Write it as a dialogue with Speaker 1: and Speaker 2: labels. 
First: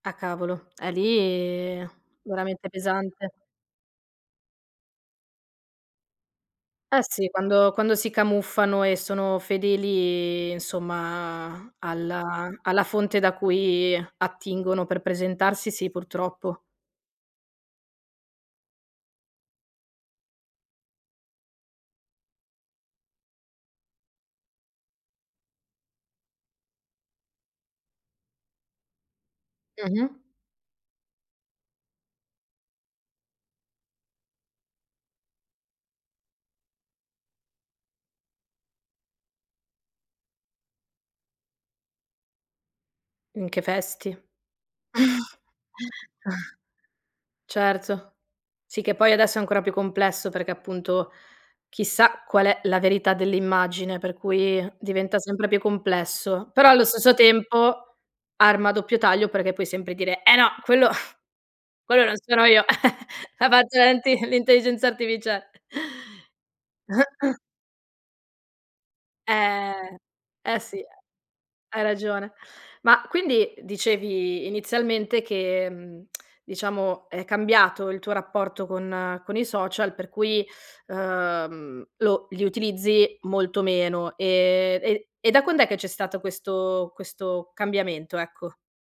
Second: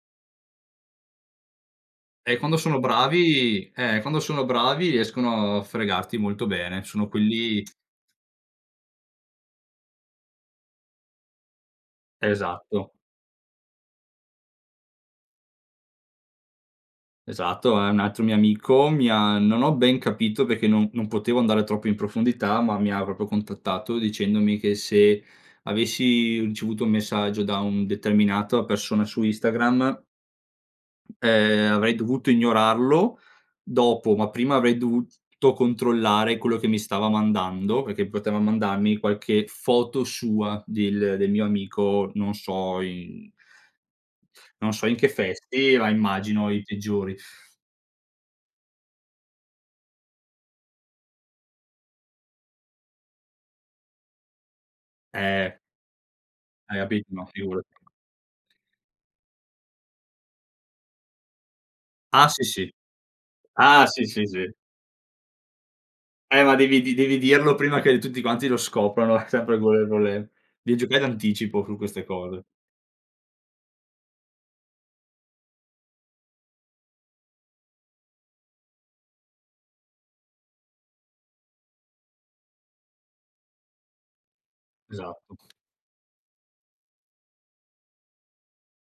Speaker 1: Ah cavolo, è lì
Speaker 2: E quando
Speaker 1: veramente
Speaker 2: sono
Speaker 1: pesante.
Speaker 2: bravi eh, quando sono bravi riescono a fregarti molto bene,
Speaker 1: Eh
Speaker 2: sono
Speaker 1: sì,
Speaker 2: quelli
Speaker 1: quando quando si camuffano e sono fedeli insomma alla alla
Speaker 2: Esatto.
Speaker 1: fonte da cui attingono per presentarsi. Sì, purtroppo.
Speaker 2: Esatto, ehm, un altro mio amico, mi ha non ho ben capito perché non non potevo andare troppo in profondità, ma mi ha proprio contattato dicendomi che se avessi ricevuto un messaggio da un determinata persona su Instagram
Speaker 1: Mh-mh.
Speaker 2: ehm, avrei dovuto ignorarlo, dopo, ma prima avrei dovuto controllare quello che mi stava mandando, perché poteva mandarmi qualche foto sua del del mio amico, non so in
Speaker 1: In che vesti.
Speaker 2: non so in che vesti, ma immagino i peggiori.
Speaker 1: Certo. Sì, che poi adesso è ancora più complesso perché appunto chissà qual è la verità dell'immagine per cui diventa sempre
Speaker 2: Eh.
Speaker 1: più complesso, però
Speaker 2: Hai
Speaker 1: allo
Speaker 2: capito,
Speaker 1: stesso
Speaker 2: no, figurati.
Speaker 1: tempo, arma a doppio taglio perché puoi sempre dire: "Eh no, quello quello non
Speaker 2: Ah sì,
Speaker 1: sono io."
Speaker 2: sì.
Speaker 1: A
Speaker 2: Ah sì, sì,
Speaker 1: [unintelligible]
Speaker 2: sì.
Speaker 1: l'intelligenza artificia
Speaker 2: Eh ma devi di devi dirlo prima che tutti quanti lo scoprano sempre con le
Speaker 1: Eh,
Speaker 2: con le
Speaker 1: eh
Speaker 2: devi
Speaker 1: sì,
Speaker 2: giocare d'anticipo su
Speaker 1: hai
Speaker 2: queste
Speaker 1: ragione.
Speaker 2: cose.
Speaker 1: Ma quindi dicevi inizialmente che, mhmm, diciamo è cambiato il tuo rapporto con con i social per cui, ehm, lo li utilizzi molto meno. Ehm, e e da
Speaker 2: Esatto.
Speaker 1: quand'è che c'è stato questo questo cambiamento? Ecco.